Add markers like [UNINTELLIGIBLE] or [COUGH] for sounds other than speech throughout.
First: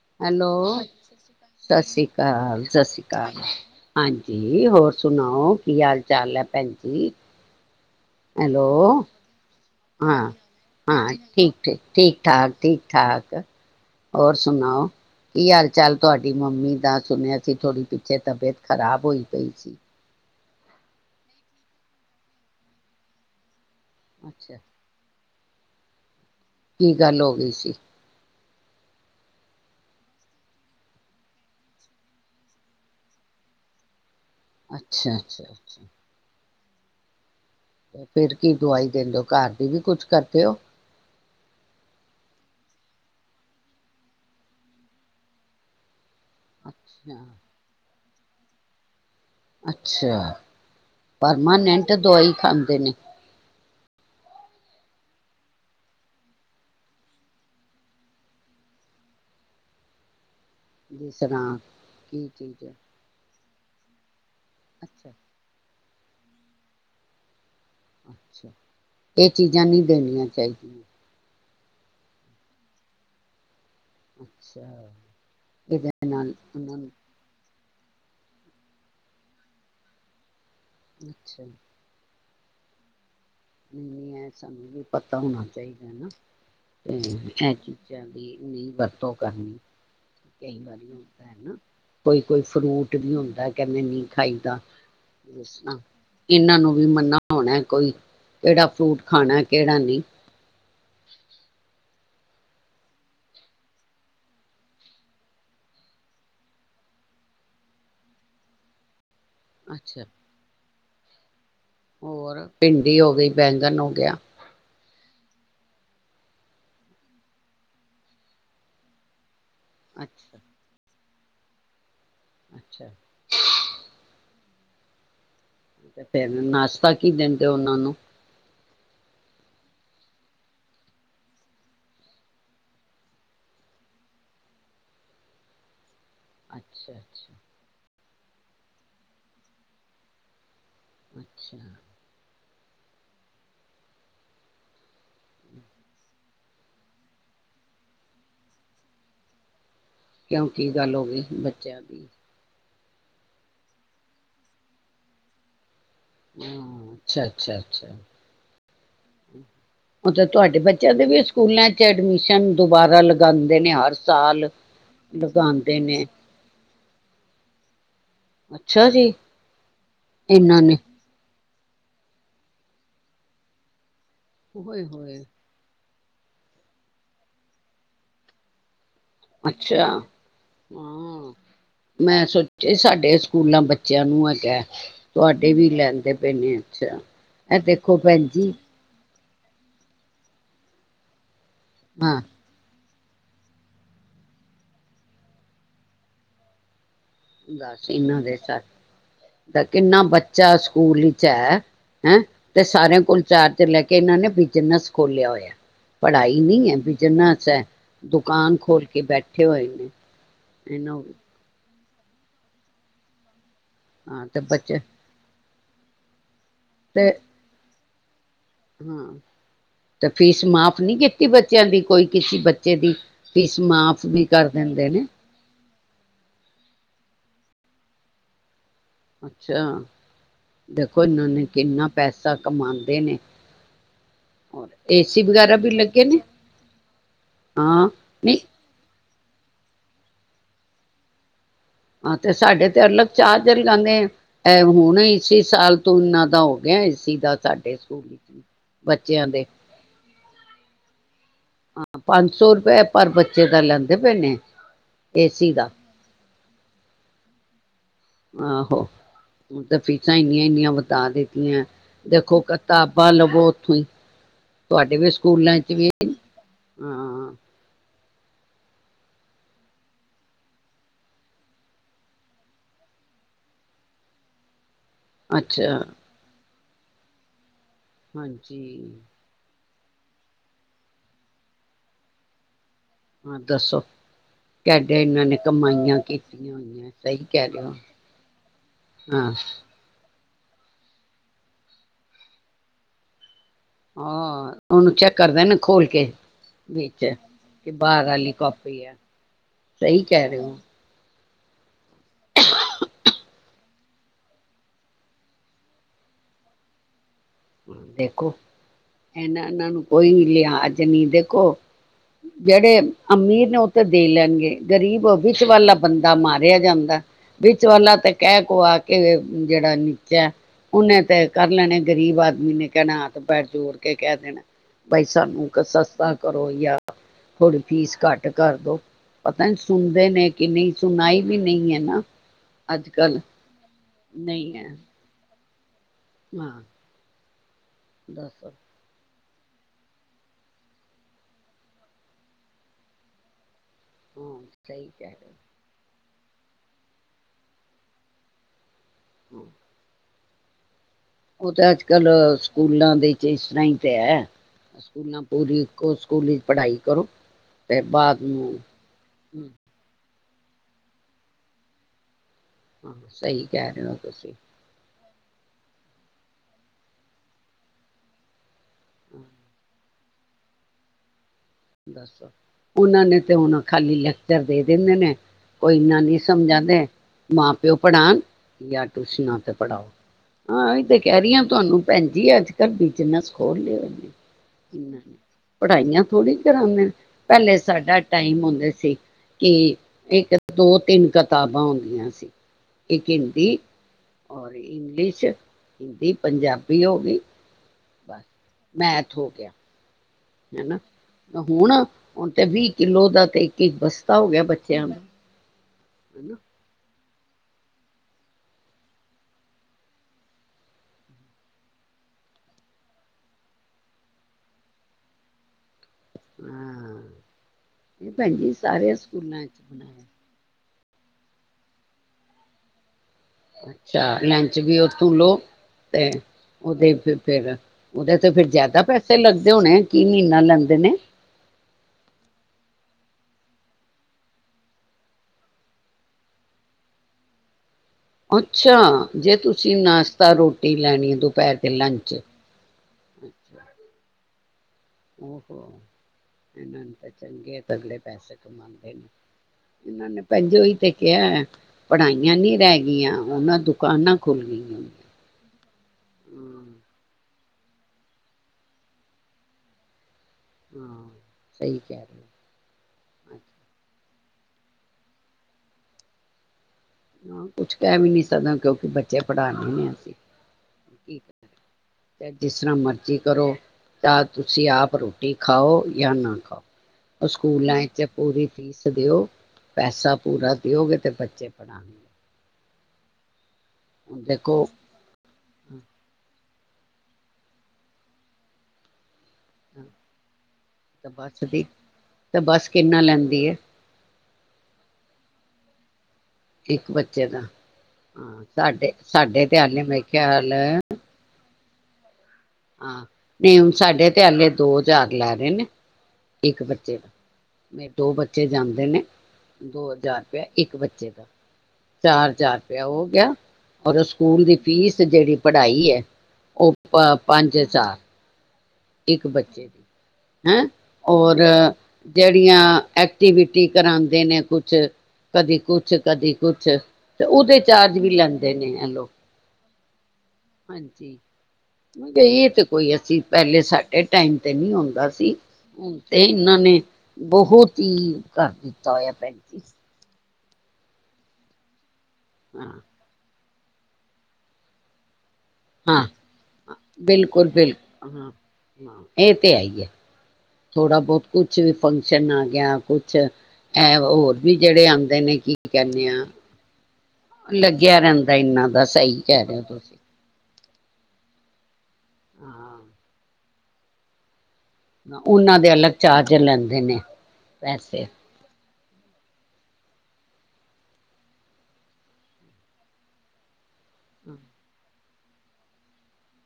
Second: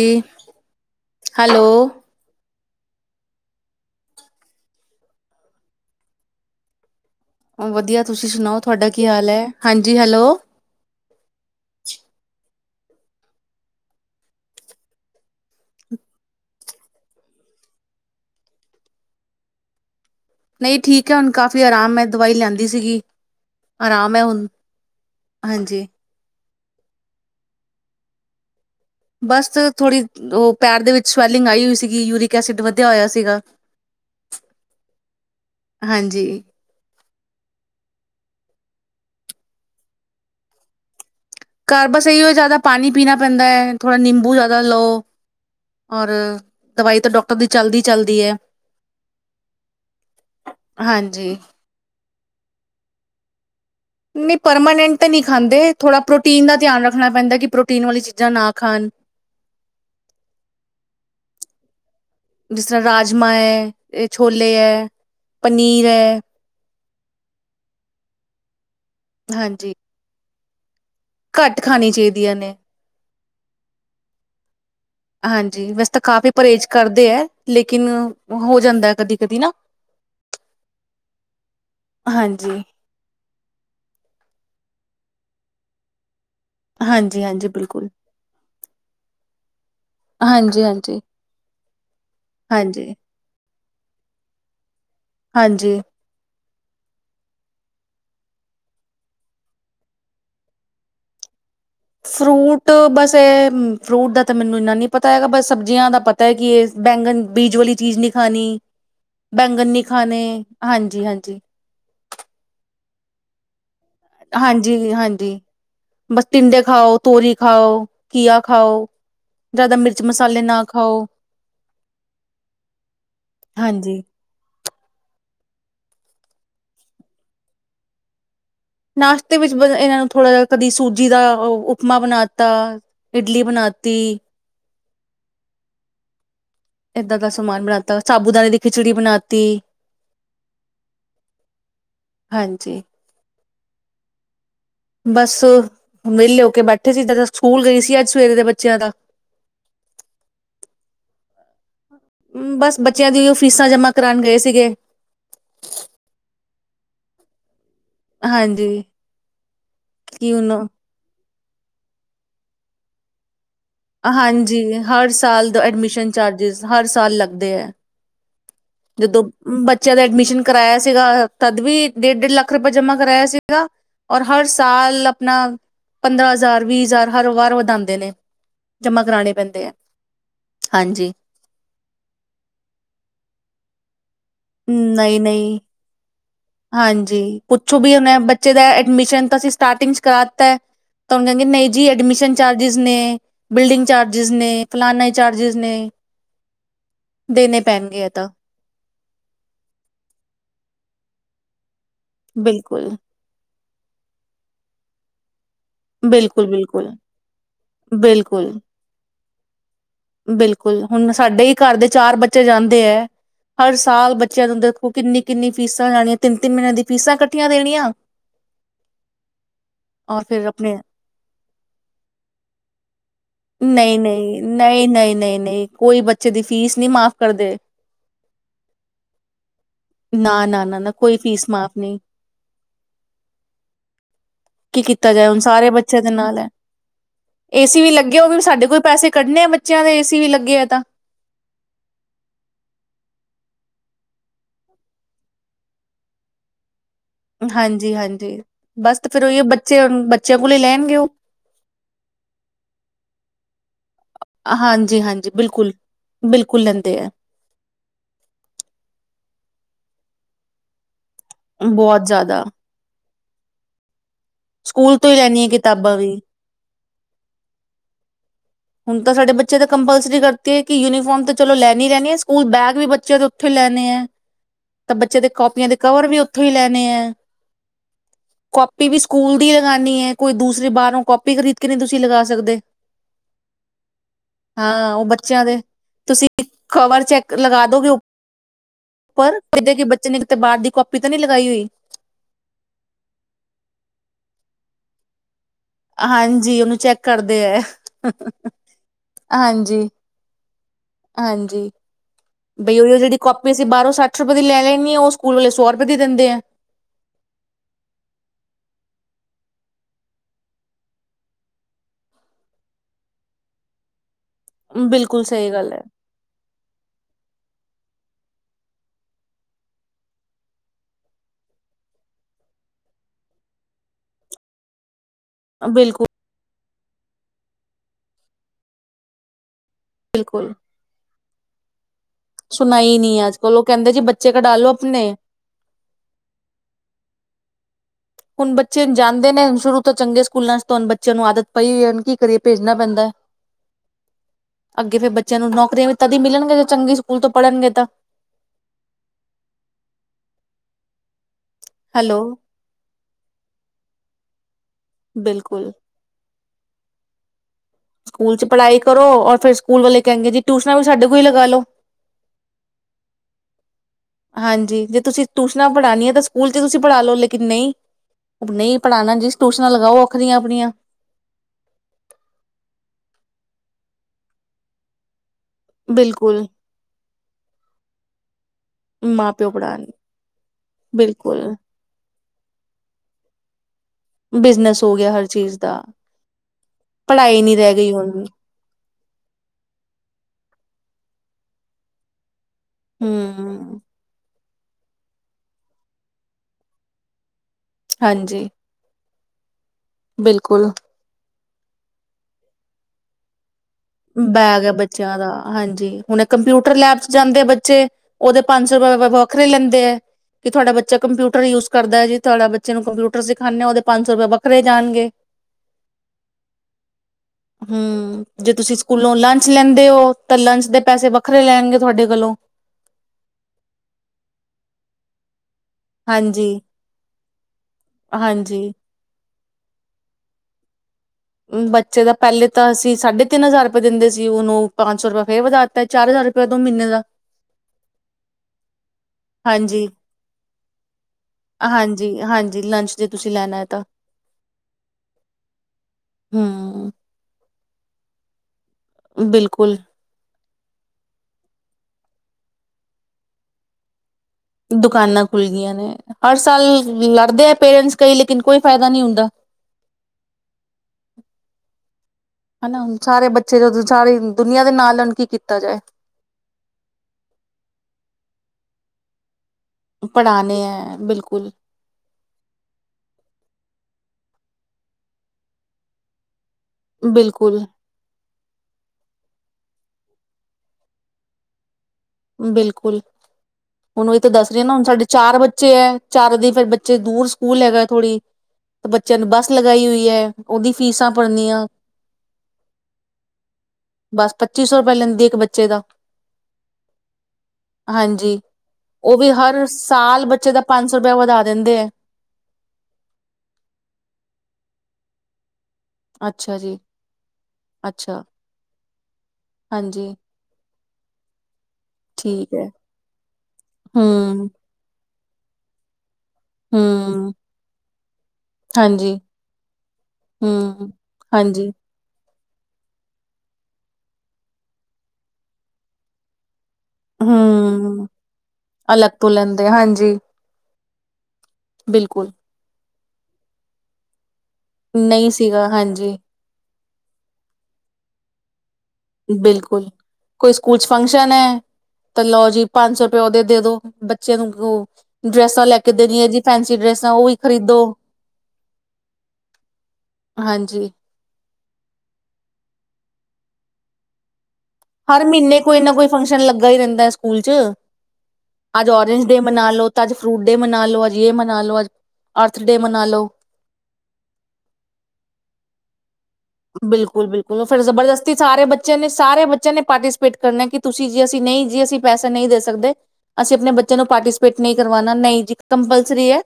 ਜੀ hello hello ਸ਼ਸ਼ੀਕਾਲ ਸਸੀਕਾਲ, ਹਾਂਜੀ ਹੋਰ ਸੁਣਾਓ? ਕੀ ਹਾਲ ਚਾਲ ਐ ਪੈਣ ਜੀ ਵਧੀਆ ਤੁਸੀਂ ਸੁਣਾਓ ਤੁਹਾਡਾ ਹੈਲੋ ਕੀ ਹਾਲ ਹੈ ਹਾਂਜੀ ਹੈਲੋ ਹਾਂ, ਹਾਂ, ਠੀਕ, ਠੀਕ, ਠੀਕ-ਠਾਕ। ਠੀਕ ਠਾਕ, ਓਰ ਸੁਨਾਓ? ਕੀ ਹਾਲ ਚਾਲ ਤੁਆਡੀ ਮੰਮੀ ਦਾ? ਸੁਨਿਆ ਸੀ ਥੋੜ੍ਹੀ ਪਿੱਛੇ ਤਬੀਅਤ ਖਰਾਬ ਹੋਈ ਪਈ ਸੀ। ਨਈ ਠੀਕ ਐ ਹੁਨ ਕਾਫੀ ਆਰਾਮ, ਮੈਂ ਦਵਾਈ ਲਿਆਂਦੀ ਸੀਗੀ। ਆਰਾਮ ਐ ਹੁਨ। ਅੱਛਾ, ਹਾਂਜੀ। ਕੀ ਗੱਲ ਹੋ ਗਈ ਸੀ? ਬਸ ਥੋੜੀ ਓ ਪੈਰ ਦੇ ਵਿੱਚ ਸਵੈਲਿੰਗ ਆਈ ਹੋਈ ਸੀਗੀ, ਯੂਰਿਕ ਐਸਿਡ ਵਧਿਆ ਹੋਇਆ ਸੀਗਾ। ਅੱਛਾ ਅੱਛਾ ਅੱਛਾ ਹਾਂਜੀ ਫਿਰ ਕੀ ਦਵਾਈ ਦਿੰਦੇ ਹੋ ਘਰ ਦੀ ਵੀ ਕੁਝ ਕਰਦੇ ਹੋ ਘਰ ਬਸ ਇਹੀ ਹੋ ਜ਼ਿਆਦਾ ਪਾਨੀ ਪੀਣਾ ਪੈਂਦਾ ਹੈ ਥੋੜ੍ਹਾ ਨਿੰਬੂ ਜ਼ਿਆਦਾ ਲਓ ਔਰ ਅ ਦਵਾਈ ਤਾਂ ਅੱਛਾ, ਡਾਕਟਰ ਦੀ ਚੱਲਦੀ ਚਲਦੀ ਐ ਅੱਛਾ, ਪਰਮਾਨੈਂਟ ਐ ਦਵਾਈ ਖਾਂਦੇ ਨੇ ਨਹੀਂ ਪਰਮਾਨੈਂਟ ਤਾਂ ਨਹੀਂ ਖਾਂਦੇ ਥੋੜ੍ਹਾ ਪ੍ਰੋਟੀਨ ਦਾ ਧਿਆਨ ਰੱਖਣਾ ਪੈਂਦਾ ਕਿ ਪ੍ਰੋਟੀਨ ਵਾਲੀ ਚੀਜ਼ਾਂ ਨਾ ਖਾਣ ਜੀ ਸੁਣਾ ਕੀ ਚੀਜ਼ ਜਿਸ ਹੈ ਤਰ੍ਹਾਂ ਰਾਜਮਾਂ ਹੈ ਇਹ ਛੋਲੇ ਐ, ਅੱਛਾ ਪਨੀਰ [UNINTELLIGIBLE] ਅੱਛਾ ਇਹ ਚੀਜ਼ਾਂ ਹਾਂਜੀ, ਨਹੀਂ ਦੇਣੀਆਂ ਚਾਹੀਦੀਆਂ ਹਮ ਘੱਟ ਖਾਣੀ ਚਾਹੀਦੀਆਂ ਨੇ ਅੱਛਾ ਹਾਂਜੀ ਇਹਦੇ ਵੈਸੇ ਤਾਂ ਕਾਫ਼ੀ ਨਾਲ ਪਰਹੇਜ਼ ਉਹਨਾਂ ਨੂੰ ਕਰਦੇ ਐ ਲੇਕਿਨ ਹੋ ਜਾਂਦਾ ਕਦੀ ਕਦੀ ਨਾ ਅੱਛਾ [UNINTELLIGIBLE] ਹਾਂਜੀ ਨਹੀਂ ਨਹੀਂ ਏ ਸਾਨੂੰ ਵੀ ਪਤਾ ਹੋਣਾ ਚਾਈਦਾ ਏ ਨ ਤੇ ਹਾਂਜੀ-ਹਾਂਜੀ ਇਹ ਬਿਲਕੁਲ, ਚੀਜ਼ਾਂ ਦੀ ਨਹੀਂ ਵਰਤੋਂ ਕਰਨੀ ਕਈ ਵਾਰੀ ਹਾਂਜੀ-ਹਾਂਜੀ, ਹੁੰਦਾ ਹੈਾ ਨਾ ਕੋਈ ਕੋਈ ਹਾਂਜੀ। ਫਰੂਟ ਵੀ ਹੁੰਦਾ ਕਹਿੰਦੇ ਨਈ ਖਾਈਦਾ ਦੱਸਣਾ ਹਾਂਜੀ, ਇਹਨਾਂ ਨੂੰ ਵੀ ਮੰਨਾਣਾ ਹੋਣਾ ਕੋਈ ਕਿਹੜਾ ਫਰੂਟ ਖਾਣਾ ਏ ਕਿਹੜਾ ਨੀ [UNINTELLIGIBLE] ਫਰੂਟ ਬਸ ਇਹ ਫਰੂਟ ਦਾ ਤਾਂ ਮੈਨੂੰ ਇਨਾ ਨਹੀਂ ਪਤਾ ਹੈਗਾ ਬਸ ਸਬਜ਼ੀਆਂ ਦਾ ਪਤਾ ਹੈ ਕਿ ਇਹ ਬੈਂਗਨ ਬੀਜ ਵਾਲੀ ਚੀਜ਼ ਨਹੀਂ ਖਾਣੀ ਬੈਂਗਨ ਨੀ ਅੱਛਾ ਖਾਨੇ ਹਾਂਜੀ ਹਾਂਜੀ ਹੋਰ ਭਿੰਡੀ ਹੋ ਗਈ ਬੈਂਗਨ ਹੋ ਗ ਹਾਂਜੀ ਹਾਂਜੀ ਬਸ ਟਿੰਡੇ ਖਾਓ ਤੋਰੀ ਖਾਓ ਘੀਆ ਖਾਓ ਜ਼ਿਆਦਾ ਮਿਰਚ ਅੱਛਾ ਮਸਾਲੇ ਨਾ ਖਾਓ ਅੱਛਾ ਹਾਂਜੀ। ਤੇ ਫੇਿਰ ਨਾਸ਼ਤਾ ਕੀ ਦਿੰਦੇ ਓ ਓਹਨਾਂ ਨੂੰ ਨਾਸ਼ਤੇ ਵਿੱਚ ਬ ਇਹਨਾਂ ਨੂੰ ਥੋੜ੍ਹਾ ਜਿਹਾ ਕਦੀ ਸੂਜੀ ਦਾ ਉਪਮਾ ਬਣਾ ਤਾ ਇਡਲੀ ਬਣਾ ਤੀ ਅੱਛਾ ਅੱਛਾ ਸਾਬੂਦਾਣੇ ਦੀ ਖਿਚੜੀ ਬਣਾਤੀ ਅੱਛਾ ਹਾਂਜੀ ਬਸ ਵਿਹਲੇ ਹੋ ਕੇ ਬੈਠੇ ਸੀ ਜਿੱਦਾਂ ਸਕੂਲ ਗਈ ਸੀ ਅੱਜ ਸਵੇਰੇ ਦੇ ਬੱਚਿਆਂ ਦਾ ਕਿਉਂ ਕੀ ਗੱਲ ਹੋ ਗਈ ਬੱਚਿਆਂ ਦੀ ਬਸ ਬੱਚਿਆਂ ਦੀ ਓਹ ਫੀਸਾਂ ਜਮਾ ਕਰਾਉਣ ਗਏ ਸੀਗੇ ਅੱਛਾ ਅੱਛਾ ਅੱਛਾ ਹਾਂਜੀ ਓਹ ਤਾਂ ਕਿ ਤੁਹਾਡੇ ਉਹਨੂੰ ਬੱਚਿਆਂ ਦੇ ਵੀ ਸਕੂਲਾਂ 'ਚ ਐਡਮਿਸ਼ਨ ਦੁਬਾਰਾ ਲਗਾਉਂ ਹਾਂਜੀ ਹਰ ਸਾਲ ਦਾ ਲਗਾਉਂਦੇ ਨੇ ਐਡਮਿਸ਼ਨ ਚਾਰਜਿਸ ਹਰ ਸਾਲ ਲੱਗਦੇ ਹੈ ਅੱਛਾ ਜੀ ਜਦੋਂ ਬੱਚਿਆਂ ਦਾ ਐਡਮਿਸ਼ਨ ਇਹਨਾਂ ਨੇ ਕਰਾਇਆ ਸੀਗਾ ਤਦ ਵੀ ਡੇਢ ਡੇਢ ਲੱਖ ਰੁਪਇ ਜਮ੍ਹਾਂ ਕਰਾਇਆ ਸੀਗਾ ਔਰ ਹਰ ਹੋਏ ਸਾਲ ਹੋਏ ਅਪਨਾ ਪੰਦਰਾਂ ਹਜ਼ਾਰ ਵੀਹ ਹਜ਼ਾਰ ਹਰ ਵਾਰ ਵਧਾਉਂਦੇ ਨੇ ਜਮ੍ਹਾਂ ਕਰਾਣੇ ਪੈਂਦੇ ਆ ਅੱਛਾ ਹਾਂਜੀ ਹਾਂ ਮੈਂ ਸੋਚੇ ਸਾਡੇ ਸਕੂਲਾਂ ਬੇ ਚਨੂੰ ਨਹੀਂ ਨਹੀਂ ਨੇ ਅੱਛਾ ਹਾਂਜੀ ਇਹ ਪੁੱਛੋ ਵੀ ਦੇਖੋ ਉਹਨੇ ਭੈਣ ਜੀ ਬੱਚੇ ਦਾ ਐਡਮਿਸ਼ਨ ਅਸੀਂ ਸਟਾਰਟਿੰਗ ਚ ਕਰਾੱਤੈ ਨਈ ਜੀ ਹਾਂ ਐਡਮਿਸ਼ਨ ਚਾਰਜਿਸ ਨੇ ਬਿਲਡਿੰਗ ਚਾਰਜਿਸ ਨੇ ਫਲਾਨਾ ਚਾਰਜਿਸ ਨੇ ਦੇਣੇ ਪਹਿਨ ਦੱਸ ਗਿਆ ਏ ਇਹਨਾਂ ਦਾ ਦੇ ਸੱਚ ਦਾ ਕਿੰਨਾ ਬੱਚਾ ਸਕੂਲ ਵਿੱਚ ਏ ਹੈਂ ਤੇ ਬਿਲਕੁਲ ਸਾਰਿਆਂ ਕੋਲ ਚਾਰ ਲੈ ਕੇ ਇਹਨਾਂ ਨੇ ਬਿਜਨਸ ਖੋਲਿਆ ਹੋਇਆ ਪੜ੍ਹਾਈ ਬਿਲਕੁਲ ਨੀ ਏ ਬਿਲਕੁਲ ਬਿਜਨਸ ਹੈ ਬਿਲਕੁਲ ਦੁਕਾਨ ਖੋਲ ਕੇ ਬੈਠੇ ਹੋਏ ਨੇ ਬਿਲਕੁਲ ਇਹਨਾਂ ਹੁਣ ਸਾਡੇ ਹੀ ਘਰ ਦੇ ਚਾਰ ਬੱਚੇ ਜਾਂਦੇ ਐ ਹਰ ਸਾਲ ਹਾਂ ਤੇ ਬੱਚਿਆਂ ਨੂੰ ਬੱਚੇ ਦੇਖੋ ਕਿੰਨੀ ਕਿੰਨੀ ਪੀਸਣ ਆ ਤਿੰਨ ਤਿੰਨ ਮਹੀਨਿਆਂ ਦੀ ਤੇ ਫੀਸਾਂ ਕੱਠੀਆਂ ਦੇਣੀਆਂ ਹਾਂ ਤੇ ਔਰ ਫੀਸ ਫਿਰ ਆਪਣੇ ਮਾਫ਼ ਨਹੀਂ ਕੀਤੀ ਬੱਚਿਆਂ ਦੀ ਕੋਈ ਕਿਸੇ ਬੱਚੇ ਦੀ ਫੀਸ ਨਹੀਂ ਮਾਫ਼ ਵੀ ਨਹੀਂ ਕਰ ਦਿੰਦੇ ਨਹੀਂ ਨੇ ਨਹੀਂ ਨਹੀਂ ਨਹੀਂ ਕੋਈ ਬੱਚੇ ਦੀ ਫੀਸ ਨਹੀਂ ਮਾਫ਼ ਕਰਦੇ ਅੱਛਾ ਅੱਛਾ ਨਾ ਨਾ ਨਾ ਨਾ ਦੇਖੋ ਕੋਈ ਏੱਨਾਨੇ ਫੀਸ ਮਾਫ਼ ਕਿੰਨਾ ਨਹੀਂ ਪੈਸਾ ਕਮਾਂਦੇ ਨੇ ਔਰ ਕੀ ਕੀਤਾ ਏਸੀ ਜਾਏ ਹੁਣ ਵਗੈਰਾ ਵੀ ਸਾਰੇ ਬੱਚਿਆਂ ਲੱਗੇ ਦੇ ਨੇ ਨਾਲ ਹੈ ਏਸੀ ਹਾਂ ਵੀ ਲੱਗੇ ਓਹ ਨਹੀਂ ਵੀ ਸਾਡੇ ਕੋਲ ਪੈਸੇ ਕੱਢੇਨੇ ਏ ਬੱਚਿਆਂ ਦੇ ਏ-ਸੀ ਵੀ ਲੱਗੇ ਆ ਤਾਂ ਹਾਂ ਤੇ ਸਾਡੇ ਤੇ ਅਲੱਗ ਚਾਰਜਰ ਲਗਾਉਦੇ ਆ ਇਹ ਹੁਣ ਈ ਸਾਲ ਤੋਂ ਇਨਾ ਦਾ ਹੋ ਗਿਆ ਚਿਦਾ ਸਾਡੇ ਹਾਂਜੀ ਸਕੂਲ ਹਾਂਜੀ ਵਿੱਚ ਬਸ ਤੇ ਫਿਰ ਬੱਚਿਆਂ ਉਹੀ ਦੇ ਬੱਚੇ ਬੱਚਿਆਂ ਕੋਲ ਹੀ ਲੈਣਗੇ ਉਹ ਹ ਪੰਜ ਸੌ ਰੁਪਏ ਪਰ ਬੱਚੇ ਦਾ ਲੈਂਦੇ ਪੈਨੇ ਹਾਂਜੀ ਹਾਂਜੀ ਏ-ਸੀ ਦਾ ਬਿਲਕੁਲ ਬਿਲਕੁਲ ਲੈਂਦੇ ਐ ਆਹੋ, ਤੇ ਫੀਸਾਂ ਇੰਨੀਆਂ ਇੰਨੀਆਂ ਵਧਾ ਦੇਤੀ ਬਹੁਤ ਦੇਖੋ ਜ਼ਿਆਦਾ ਕੱਤਾ ਬਾਹ ਲਵੋ ਉੱਥੋਂ ਹੀ ਤੁਹਾਡੇ ਸਕੂਲ ਤੋਂ ਵੀ ਹੀ ਲੈਣੀਆਂ ਸਕੂਲਾਂ ਚ ਕਿਤਾਬਾਂ ਵੀ ਹਾਂ ਹੁਣ ਤਾਂ ਸਾਡੇ ਬੱਚਿਆਂ ਤਾਂ ਕੰਪਲਸਰੀ ਕਰਤੀ ਹੈ ਕਿ ਯੂਨੀਫਾਰਮ ਤਾਂ ਚਲੋ ਲੈਣੀ ਈ ਲੈਣਿ ਏ ਸਕੂਲ ਬੈਗ ਵੀ ਬੱਚਿਆਂ ਦੇ ਓਥੋ ਈ ਲੈਣੇ ਏ ਤਾਂ ਬੱਚੇ ਦੇ ਕਾਪੀਆਂ ਦੇ ਅੱਛਾ ਕਵਰ ਵੀ ਓਥੋਂ ਇ ਲੈਣ ਨੇ ਏ ਕਾੱਪੀ ਵੀ ਹਾਂਜੀ ਸਕੂਲ ਦੀ ਹੈ ਕੋਈ ਦੂਸਰੀ ਬਾਹਰੋਂ ਕਾਪੀ ਖਰੀਦ ਕੇ ਨਹੀਂੀ ਤੁਸੀਂ ਲਗਾ ਸਕਦੇ ਹਾਂ ਦੱਸੋ ਹਾਂ ਕਡੇ ਉਹ ਇਹਨਾਂ ਨੇ ਬੱਚਿਆਂ ਦੇ ਕਮਾਈਆਂ ਤੁਸੀਂ ਕੀਤੀਆਂ ਹੋਈਆਂ ਕਵਰ ਸਹੀ ਚੈੱਕ ਕਹਿ ਰੇ ਲਗਾ ਓ ਦੋਗੇ ਹਾਂ ਤੇ ਬਾਹਰ ਦੀ ਕਾੱਪੀ ਤਾਂ ਨੀ ਲਗਾਈ ਹੋਈ ਹਾਂ ਔਨੂ ਚੈੱਕ ਕਰਦਾ ਐ ਨਾ ਖੋਲ ਕੇ ਹਾਂਜੀ ਉਹਨੂੰ ਚੈੱਕ ਕਰਦੇ ਹੈ ਹਾਂਜ ਬਈ ਉਹਹੀ ਜਿਹੜੀ ਕਾਪੀ ਸੀ ਬਾਰੋਂ ਸੌ ਸੱਠ ਰੁਪਏ ਦੀ ਲੈ ਲੈਨੀ ਆਂ ਔ ਸਕੂਲ ਵਾਲਲੇ ਸੌ ਰੁਪਏ ਦੀ ਦਿੰਦੇ ਐਂ। ਦੇਖੋ ਏਨਾ-ਏਨਾ ਨੂੰ ਕੋਈ ਲਿਆਜ ਨਈਂ ਦੇਖੋ ਜੇੜੇ ਅਮੀਰ ਨੇ ਔ ਤੇ ਦੇ ਲੈਨਗੇ ਗਰੀਬ ਔ ਬਿਲਕੁਲ ਵਿੱਚ ਸਹੀ ਗੱਲ ਵਾਲਾ ਹੈ ਬੰਦਾ ਮਾਰਿਆ ਜਾਂਦਾ, ਵਿੱਚ ਵਾਲਾ ਤੇ ਕਹਿ ਕੋਆ ਕੇ ਜੇੜਾ ਨੀਚਾ ਔਨੇ ਤੇ ਕਰ ਲੈਨ ਗਰੀਬ ਆਦਮ ਔਨੇ ਕੇਨਾ ਹਾਥ-ਪੈਰ ਜੋੋੜ ਕੇ ਕੈਹ ਦੇਨਾ [UNINTELLIGIBLE] ਬਿਲਕੁਲ ਸਸਤਾ ਕਰੋ ਯਾ ਥੋੜੀ ਫੀਸ ਘੱਟ ਕਰਦੋ ਪਤਾ ਨ ਸੁਨਦੇ ਨੇ ਕਿ ਬਿਲਕੁਲ ਨਂਈ ਸੁਨਾਈ ਵੀ ਨਈ ਐ ਨਾ ਸੁਣਾਈ ਨੀ ਅੱਜ-ਕੱਲ ਅੱਜ ਕੱਲ ਉਹ ਕਹਿੰਦੇ ਜੀ ਬੱਚੇ ਕਡਾਲੋ ਅਪਨੇ ਹਾਂ ਦੱਸ ਹੁਨ ਬੱਚੇ ਨੂੰ ਜਾ ਦੇ ਨੇ ਸ਼ੁਰੂ ਤੋਂ ਚੰਗੇ ਸਕੂਲਾਂ ਚ ਤੁਆਨੂੰ ਬੱਚਿਆਂ ਨੂੰ ਆਦਤ ਪਈ ਹੋਈ ਕੀ ਕਰੀਏ? ਭੇਜਾਨ ਪੇਂਦੈ। ਹਾਂ ਸਹੀ ਅੱਗੇ ਫੇਰ ਕਹਿ ਰਹੇ ਬੱਚਿਆਂ ਨੂੰ ਨੌਕਰੀਆਂ ਵਿ ਕਦੀ ਮਿਲਣਗੇ ਜ ਚੰਗੇ ਸਕੂਲ ਤੋਂ ਪੜ੍ਹਨਗੇ ਤਾਂ। ਹੂੰ ਉਹ ਤਾਂ ਅੱਜ ਕੱਲ ਹੈਲੋ ਸਕੂਲਾਂ ਦੇ 'ਚ ਇਸ ਤਰ੍ਹਾਂ ਹੀ ਤੇ ਹੈ। ਸਕੂਲਾਂ ਪੂਰੀ ਬਿਲਕੁਲ ਇੱਕੋ ਸਕੂਲ ਹੀ ਪੜ੍ਹਾਈ ਕਰੋ। ਤੇ ਬਾਅਦ ਸਕੂਲ 'ਚ ਨੂੰ ਪੜ੍ਹਾਈ ਕਰੋ, ਔਰ ਫਿਰ ਹਾਂ ਸਕੂਲ ਵਾਲੇ ਕਹਿੰਗੇ, ਜੀ ਟਿਊਸ਼ਨਾ ਵੀ ਸਾਡੇ ਕੋਲ ਹੀ ਲਗਾ ਲੋ। ਹਾਂ ਸਹੀ ਕਹਿ ਰਹੇ ਹੋ। ਤੁਸੀਂ ਹਾਂਜੀ ਜਿ ਤੁਸੀਂ ਟਿਊਸ਼ਨਾਂ ਪੜਾਣੀਆਂ ਤਾਂ ਸਕੂਲ 'ਚ ਤੁਸੀਂ ਪੜ੍ਹਾ ਲਓ, ਲੇਕਿਨ ਨਹੀਂ। ਨਹੀਂ ਪੜਾਣਾ ਜੀ ਟਿਊਸ਼ਨਾਂ ਲਗਾਓ ਨੋਕਰੀਆਂ ਆਪਣੀਆਂ ਦੱਸੋ, ਉਹਨਾਂ ਨੇ ਤੇ ਹੁਣ ਖਾਲੀ ਲੈਕਚਰ ਦੇ ਦਿੰਦੇ ਨੇ ਕੋਈ ਇੰਨਾ ਨਹੀਂ ਬਿਲਕੁਲ ਸਮਝਾ ਦੇ ਮਾਂ ਪਿਓ ਪੜ੍ਹਾਣ ਜਾਂ ਮਾਂ ਟਿਊਸ਼ਨਾਂ ਪਿਓ ਤੇ ਪੜ੍ਹਾਣ ਪੜ੍ਹਾਓ ਹਾਂ ਇਹ ਤੇ ਕਹਿ ਰਹੀ ਹ ਬਿਲਕੁਲ ਤੁਹਾਨੂੰ ਭੈ ਕੀ ਅੱਜ ਕੱਲ੍ਹ ਬਿਜਨਸ ਖੋਲ੍ਹੇ ਲਏ। ਬਿਜਨਸ ਹੋ ਗਿਆ ਹਰ ਚੀਜ਼ ਦਾ। ਥੋੜ੍ਹੀ ਪੜ੍ਹਾਈ ਨਹੀਂ ਪਹਿਲੇ ਰਹਿ ਗਈ ਸਾਡਾ ਹੁਣ ਵੀ। ਟਾਈਮ ਹੁੰਦੇ ਸੀ ਕਿ ਇੱਕ ਦੋ ਤਿੰਨ ਕਿਤਾਬਾਂ ਹੁੰਦੀਆਂ ਸੀ। ਇੱਕ ਹਿੰਦੀ ਹੂੰ, ਔਰ ਇੰਗਲਿਸ਼ ਇਕ ਪੰਜਾਬੀ ਹੋ ਗਈ। ਬਸ ਹਾਂਜੀ ਮੈਂ [UNINTELLIGIBLE] ਗਿਆ। ਬਿਲਕੁਲ ਹਨਾ ਹੁਣ, ਹੁਣ ਤੇ ਵੀਹ ਕਿੱਲੋ ਦਾ ਤੇ ਇੱਕ ਬਸਤਾ ਹੋ ਗਿਆ ਬੈਗ ਹੈ ਬੱਚਿਆਂ ਦਾ ਹਾਂਜੀ ਜੀ, ਹੁਣ ਹਨਾ ਕੰਪਿਊਟਰ ਲੈਬ ਜਾਂਦੇ ਬੱਚੇ, ਉਹਦੇ ਪੰਜ ਸੌ ਰੁਪਏ ਵੱਖਰੇ ਲੈਂਦੇ ਹੈ ਕਿ ਤੁਹਾਡਾ ਬੱਚਾ ਕੰਪਿਊਟਰ ਯੂਜ ਕਰਦਾ ਹੈ ਜੀ ਤੁਹਾਡਾ ਬੱਚੇ ਨੂੰ ਕੰਪਿਊਟਰ ਸਿਖਾਉਂਦੇ ਉਹਦੇ ਪੰਜ ਸੌ ਰੁਪਏ ਵੱਖਰੇ ਜਾਣਗੇ। ਹਾਂ ਇਹ ਹੂੰ ਭੈਣ ਜੇ ਜੀ ਤੁਸੀਂ ਸਾਰੇ ਸਕੂਲੋਂ ਸਕੂਲਾਂ ਲੰਚ ਚ ਲੈਂਦੇ ਬਣਾਇਆ ਹੋ, ਤਾਂ ਲੰਚ ਦੇ ਪੈਸੇ ਵੱਖਰੇ ਲੈਣਗੇ ਤੁਹਾਡੇ ਕੋਲੋਂ ਅੱਛਾ ਲੰਚ ਵੀ ਉੱਥੋਂ ਲੋ। ਤੇ ਹਾਂਜੀ, ਉਹਦੇ ਫਿਰ ਉਹਦੇ ਤੇ ਫਿਰ ਹਾਂਜੀ। ਜ਼ਿਆਦਾ ਪੈਸੇ ਲੱ ਹੋਣੇ ਕੀ ਮਹੀਨਾ ਲੈਂਦੇ ਨੇ। ਬੱਚੇ ਦਾ ਪਹਿਲੇ ਤਾਂ ਅਸੀਂ ਸਾਢੇ ਤਿੰਨ ਹਜ਼ਾਰ ਰੁਪਏ ਦਿੰਦੇ ਸੀ, ਉਹਨੂੰ ਪੰਜ ਸੌ ਰੁਪਆ ਫੇਰ ਵਧਾ ਦਿੱਤਾ ਚਾਰ ਹਜ਼ਾਰ ਰੁਪਇਆ ਦੋ ਮਹੀਨੇ ਦਾ। ਅੱਛਾ, ਜੇ ਤੁਸੀਂ ਹਾਂਜੀ। ਨਾਸ਼ਤਾ ਰੋਟੀ ਲੈਣੀ ਦੁਪੈਰ ਦੇ ਲੰਚ ਹਾਂਜੀ, ਹਾਂਜੀ ਲੰਚ ਜੇ ਤੁਸੀਂ ਲੈਣਾ ਹੈ ਤਾਂ [UNINTELLIGIBLE] ਐਨਾਂ ਹੂੰ, ਤਾਂ ਚੰਗੇ ਅਗਲੇ ਪੈਸੇ ਏ ਬਿਲਕੁਲ। ਇਨਾਂ ਨੇ ਭੈਂਜੀ ਤੇ ਕੈਯਾ, ਪੜ੍ਹਾਈਆਂ ਨੀ ਰੈਗੀਆਂ ਹੁਨ ਐ ਦੁਕਾਨਾਂ ਖੁੱਲ ਗਈਆਂ ਹਾਂ ਦੁਕਾਨਾਂ ਖੁੱਲਗੀਆਂ ਨੇ, ਗੁਰੂ ਹਰ ਹਰ ਸਾਲ ਲੜਦੇ ਪੇਰੈਂਟਸ ਕਈ ਲੇਕ ਕੋਈ ਫਾਇਦਾ ਨਹੀਂ ਹੁੰਦਾ। ਹਾਂ, ਸਹੀ ਕਹਿ ਰਹੇ ਹਨਾ ਸਾਰੇ ਹੋ ਬੱਚੇ ਜੋਂ ਸਾਰੇ ਦੁਨੀਆਂ ਦੇ ਨਾਲ ਹੁਨ ਕੀ ਕੀਤਾ ਜਾਏ? ਨਾਂ, ਕੁਛ ਕੈ ਵੀ ਨੀ ਸਕਾ ਕੇਓਕਿ ਬੱਚੇ ਪੜਾਨੇ ਨੇ ਅਸੀ, ਪੜ੍ਹਾਣੇ ਹੈ ਕਿ ਕਰੇ ਬਿਲਕੁਲ। ਚਾਏ ਜਿਸਰਾ ਮਰਜ ਕਰੋ ਚਾ ਤੁਸੀ ਆਪ ਰੋਟੀ ਖਾਓ ਯਾ ਨਾ ਖਾਓ ਬਿਲਕੁਲ, ਸਕੂਲਾਂ ਚ ਪੂਰੀ ਫੀਸ ਦੇਓ ਪੈਸਾ ਪੂਰਾ ਦੇਓਗੇ ਤੇ ਬੱਚੇ [UNINTELLIGIBLE] ਬਿਲਕੁਲ। ਹੂਨ ਓਈ ਹੁਣ ਤਾਂ ਦੱਸ ਦੇਖੋ ਰਈ ਆ ਨਾ ਹੁਨ ਸਾਡੇ ਚਾਰ ਬੱਚੇ ਐ, ਚਾਰੋ ਦੀ ਫੇਰ ਬੱਚੇ ਦੂਰ ਸਕੂਲ ਹੈਗਾ ਥੋੜ੍ਹੀ ਚਨ ਬਸ ਲਗਾਈ ਤੇ ਹੋਈ ਹੈ ਓਹਦੀ ਫੀਸਾਂ ਬੱਸ ਦੀ ਭਰਨੀਆਂ ਤੇ ਬੱਸ ਕਿੰਨਾ ਲੈਂਦੀ ਹੈ ਬਸ ਪੱਚੀ ਸੌ ਰੁਪਏ ਲੈਂਦੀ ਇੱਕ ਬੱਚੇ ਦਾ ਇੱਕ ਬੱਚੇ ਦਾ ਹਾਂਜੀ ਹਾਂ ਸਾਡੇ ਉਹ ਵੀ ਸਾਡੇ ਤੇ ਹਰ ਹੇ ਮੇ ਸਾਲ ਬੱਚੇ ਖਿਆਲ ਦਾ ਪੰਜ ਸੌ ਰੁਪਇਆ ਵਧਾ ਦਿੰਦੇ ਹਾਂ ਨਹੀਂ ਹੁਣ ਸਾਡੇ ਤੇ ਹਲੇ ਦੋ ਹਜ਼ਾਰ ਲੈ ਰਹੇ ਨੇ ਅੱਛਾ ਇੱਕ ਜੀ, ਬੱਚੇ ਦਾ ਮੇਰੇ ਦੋ ਅੱਛਾ, ਬੱਚੇ ਜਾਂਦੇ ਨੇ ਦੋ ਹਾਂਜੀ, ਹਜ਼ਾਰ ਰੁਪਇਆ ਇੱਕ ਬੱਚੇ ਜੇਦਾ ਚਾਰ ਠੀਕ ਹਜ਼ਾਰ ਐ, ਰੁਪਇਆ ਹੋ ਗਿਆ ਔਰ ਓਹ ਸਕੂਲ ਹੂੰ, ਦੀ ਫੀਸ ਜਿਹੜੀ ਪੜ੍ਹਾਈ ਏ ਹੰ ਪੰਜ ਚਾਰ ਇੱਕ ਬੱਚੇ ਦੀ ਹੈਂ, ਹੂੰ, ਔਰ ਹਾਂਜੀ, ਜਿਹੜੇ ਯਾ ਐਕਟੀਵਿਟੀ ਕਰਾਦੇ ਨੇ ਕੁਛ ਕਦੀ ਕੁਛ ਕਦੀ ਕੁਛ ਤੇ ਉਹਦੇ ਚਾਰਜ ਹੂੰ, ਵੀ ਲੈਂਦੇ ਨੇ ਇਹ ਲੋਕ ਅਲੱਗ ਤੋਂ ਲੈਂਦੇ ਹਾਂਜੀ। ਹਾਂਜੀ। ਬਈ ਬਿਲਕੁਲ ਇਹ ਤੇ ਕੋਈ ਏ ਅਂਸੀ ਪਹਿਲੇ ਸਾਡੇ ਟਾਈਮ ਤੇ ਨੀ ਹੋਂਦਾ ਨਹੀਂ ਸੀ। ਸੀਗਾ ਹੁਣ ਹਾਂਜੀ, ਤੇ ਇਹਨਾਂ ਨੇ ਬਹੁਤ ਹੀ ਕਰ ਦਿੱਤਾ। ਤਾਂਇਆ ਪੈਂਤੀਸ ਬਿਲਕੁਲ ਕੋਈ ਸਕੂਲ ਚ ਫੰਕਸ਼ਨ ਹੈ? ਤੇ ਲਓ ਜੀ ਹਾਂ ਪੰਜ ਸੌ ਰੁਪਏ ਓਹਦੇ ਦੇ ਦੋ ਬੱਚੇ ਨੂੰ ਓਹ ਡਰੈਸਾਂ ਲੈਕੇ ਹਾਂ ਦੇਣੀਆਂ ਜੀ ਫੈਸੀ ਡਰੈਸਾਂ ਉਹ ਵੀ ਬਿਲਕੁਲ ਖਰੀਦੋ, ਬਿਲਕੁਲ ਹਾਂ ਹਾਂ ਇਹ ਤੇ ਹੈ ਹੀ ਹੈ ਹਾਂਜੀ। ਥੋੜ੍ਹਾ ਬਹੁਤ ਕੁਛ ਵੀ ਫੰਕਸ਼ਨ ਆ ਗਿਆ, ਕੁਛ ਇਹ ਹੋਰ ਵੀ ਜਿਹੜੇ ਆਉਂਦੇ ਹਰ ਨੇ ਕੀ ਮੀੱਨੇ ਕੋਈ ਨਾ ਕਹਿੰਦੇ ਕੋਈ ਆ ਫੰਕਸ਼ਨ ਲੱਗਾ ਹੀ ਰਹਿੰਦਾ ਸਕੂਲ ਚ, ਲੱਗਿਆ ਰਹਿੰਦਾ ਇਹਨਾਂ ਦਾ ਅੱਜ ਸਹੀ ਓਰੇਂਜ ਡੇ ਕਹਿ ਰਹੇ ਹੋ ਮਨਾ ਲਓ ਤੁਸੀਂ ਤਾਂ ਅੱਜ ਫਰੂਟ ਇਹ ਮਨਾ ਲੋ ਆਜ ਯੇ ਮਨਾ ਲੋ ਆਜ ਅਰਥ ਡੇ ਹਾਂ ਮਨਾ ਲੋ ਓਹਨਾਂ ਦੇ ਅਲੱਗ ਚਾਰਜ ਲੈਂਦੇ ਨੇ ਬਿਲਕੁਲ -ਬਿਲਕੁਲ ਓਹ ਫਿਰ ਪੈਸੇ ਜਬਰਦਸਤੀ ਸਾਰੇ ਬੱਚੇ ਬੱਚਿਆਂ ਨੇ ਸਾਰੇ ਬੱਚਿਆਂ ਨੇ ਪਾਰਟੀਸਪੇਟ ਕਰਨਾ, ਕਿ ਤੁਸੀਂ ਜੀ ਅਸੀਂ ਨਹੀਂ ਜੀ ਅਸੀਂ ਪੈਸਾ ਨਹੀਂ ਦੇ ਸਕਦੇ ਅਸੀਂ ਆਪਣੇ ਬੱਚੇ ਬਚੇ ਨੂੰ ਪਾਰਟੀਸਪੇਟ ਨਈ ਕਰ ਕਰਵਾਣਾ ਨਹੀਂ ਜੀ ਕੰਪਲਸਰੀ ਏ।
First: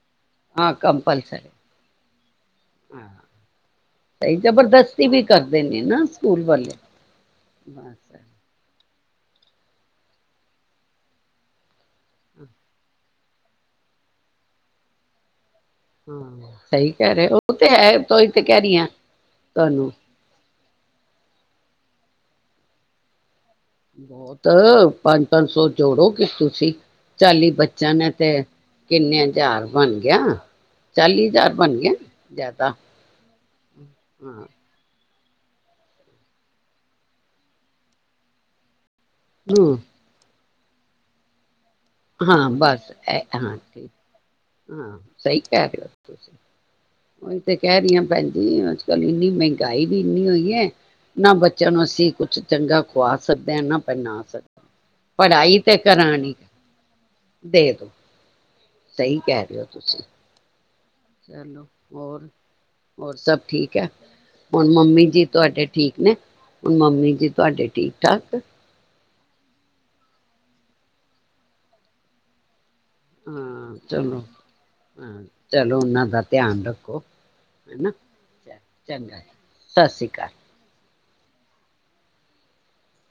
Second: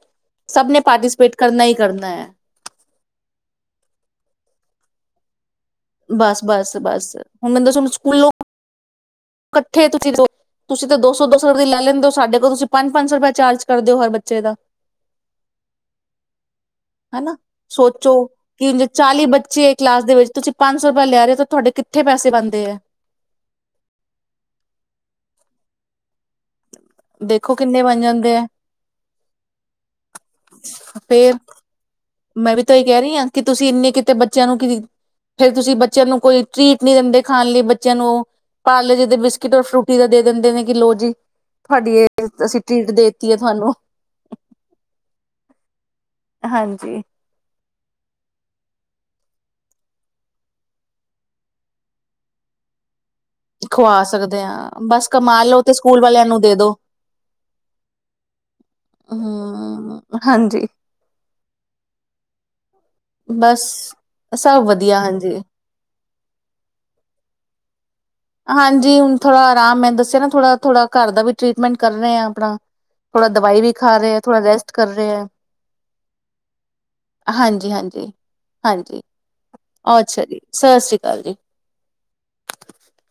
ਸਭ ਨੇ ਪਾਰਟੀਸਪੇਟ ਕਰਨਾ ਈ ਕਰਨਾ ਏ। ਹ ਸਹੀ ਜਬਰਦਸਤੀ ਵੀ ਕਰ ਬਸ- ਬਸ- ਬਸ ਹੁਣ ਮੈਨੂੰ ਦੱਸ ਹੁਣ ਬਸ ਸਕੂਲੋਂ ਕੱਠੇ ਤੁਸੀਂ ਦੋ ਤੁਸੀਂ ਤਾਂ ਦੋ ਸੌ ਦੋ ਸੌ ਰੁਪਏ ਲੈ ਲੈਂਦੇ ਸਾਡੇ ਕੋਲ ਤੁਂਸੀ ਪੰਜ ਸੋ ਪੰਜ ਸੋਂ ਰੁਪਏ ਚਾਰਜ ਕਰਦੇ ਓ ਹਰ ਬੱਚੇ ਦਾ ਹੰ ਹਨਾ ਸੋਚੋ ਕਿ ਰਹੀ ਜੇ ਹਾਂ ਚਾਲੀ ਬੱਚੇ ਤੁਹਾਨੂੰ ਕਲਾਸ ਦੇ ਵਿੱਚ ਤੁਸੀਂ ਪੰਜ ਸੌ ਰੁਪਇਆ ਲਿਆ ਰਹੇ ਤਾਂ ਤੁਹਾਡੇ ਕਿੱਥੇ ਪੈਸੇ ਬਣਦੇ ਏ। ਬਹੁਤ ਪੰਜ- ਪੰਜ ਸੌ ਜੋੜੋ ਕਿ ਤੁਸੀਂ ਚਾਲੀ ਦੇਖੋ ਕਿੰਨੇ ਬੱਚਿਆਂ ਬਣ ਨੇ ਤੇ ਜਾਂਦੇ ਹੈ ਕਿੰਨੇ ਹਜ਼ਾਰ ਬਣ ਗਿਆ, ਚਾਲੀ ਫੇਰ ਹਜ਼ਾਰ ਬਣ ਗਿਆ। ਮੈਂ ਵੀ ਜ਼ਿਆਦਾ ਤਾਂ ਇਹ ਕਹਿ ਰਹੀ ਹਾਂ, ਕਿ ਤੁਸੀਂ ਇੰਨੇ ਕਿਤੇ ਹਾਂ ਬੱਚਿਆਂ ਨੂੰ ਕਿ ਫੇਰ ਤੁਸੀਂ ਬੱਚਿਆਂ ਨੂੰ ਕੋਈ ਟ੍ਰੀਟ ਨਹੀਂ ਦਿੰਦੇ ਖਾਣ ਲਈ ਬੱਚਿਆਂ ਨੂੰ ਪਾਰਲੈ ਬਿਸਕੁਟ ਔਰ ਹਮ ਫਰੂਟੀ ਦਾ ਦੇ ਦਿੰਦੇ ਨੇ ਗ ਲੋੋ ਜੀ [UNINTELLIGIBLE] ਇਹ ਹਾਂ ਅਸੀਂ ਬਸ ਟਰੀਟ ਐ ਦੇਤੀ ਹੈ ਹਾਂ ਤੁਹਾਨੂੰ ਠੀਕ ਹਾਂ ਸਹੀ ਕਹਿ ਰਹੇ ਹੋ ਹੋ ਤੁਸੀ ਹਾਂਜੀ ਓਹੀ ਤੇ ਕਹਿ ਰਹੀ ਹਾਂ ਭੈਣ ਜੀ ਅੱਜ ਕੱਲ ਇੰਨੀ ਮਹਿੰਗਾਈ ਵੀ ਇੰਨੀ ਹੋਈ ਹੈ, ਨਾ ਬੱਚਿਆਂ ਨੂੰ ਅਸੀਂ ਕੁਛ ਚੰਗਾ ਖਵਾ ਸਕਦੇ ਹਾਂ ਨਾ ਖੁਆ ਪਹਿਨਾ ਸਕਦੇ ਹਾਂ, ਬਸ ਕਮਾ ਲੋ ਤੇ ਸਕੂਲ ਵਾਲਿਆਂ ਨੂੰ ਦੇ ਦੋ ਦੇਖ ਤੂੰ [UNINTELLIGIBLE] ਸਹੀ ਕਹਿ ਰੇ ਓ ਹਮ ਤੁਸੀ ਹਾਂਜੀ ਚਲੋ ਹੋਰ ਹੋਰ ਸਭ ਬਸ ਠੀਕ ਹੈ, ਸਭ ਹੁਣ ਵਧੀਆ ਮੰਮੀ ਜੀ ਹਾਂਜੀ ਤੁਹਾਡੇ ਠੀਕ ਨੇ ਹੁਣ ਮੰਮੀ ਜੀ ਤੁਹਾਡੇ ਠੀਕ ਠਾਕ? ਹਾਂਜੀ ਹੁਣ ਥੋੜਾ ਆਰਾਮ ਮੈਂ ਦੱਸਿਆ ਨਾ ਥੋੜਾ-ਥੋੜਾ ਘਰ ਦਾ ਵੀ ਟ੍ਰਰੀਟਮੈਂਟ ਕਰ ਰਹੇ ਹਾਂ ਆਪਣਾ ਥੋੜਾ ਦਵਾਈ ਵੀ ਹਾਂ ਖਾ ਰਹੇ ਆ ਚਲੋ ਥੋੜਾ ਰੈਸਟ ਕਰ ਰਹੇ ਹਾਂ ਆ, ਚਲੋ ਉਹਨਾਂ ਦਾ ਧਿਆਨ ਰੱਖੋ ਹਾਂਜੀ ਹਨਾ। ਹਾਂਜੀ, ਹਾਂਜੀ, ਚੰਗਾ ਸਤਿ ਸ਼੍ਰੀ ਅਕਾਲ। ਅਛਾ ਜੀ, ਸਤ ਸ੍ਰੀ ਅਕਾਲ ਚ ਜੀ [UNINTELLIGIBLE]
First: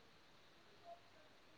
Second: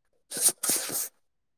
[INAUDIBLE]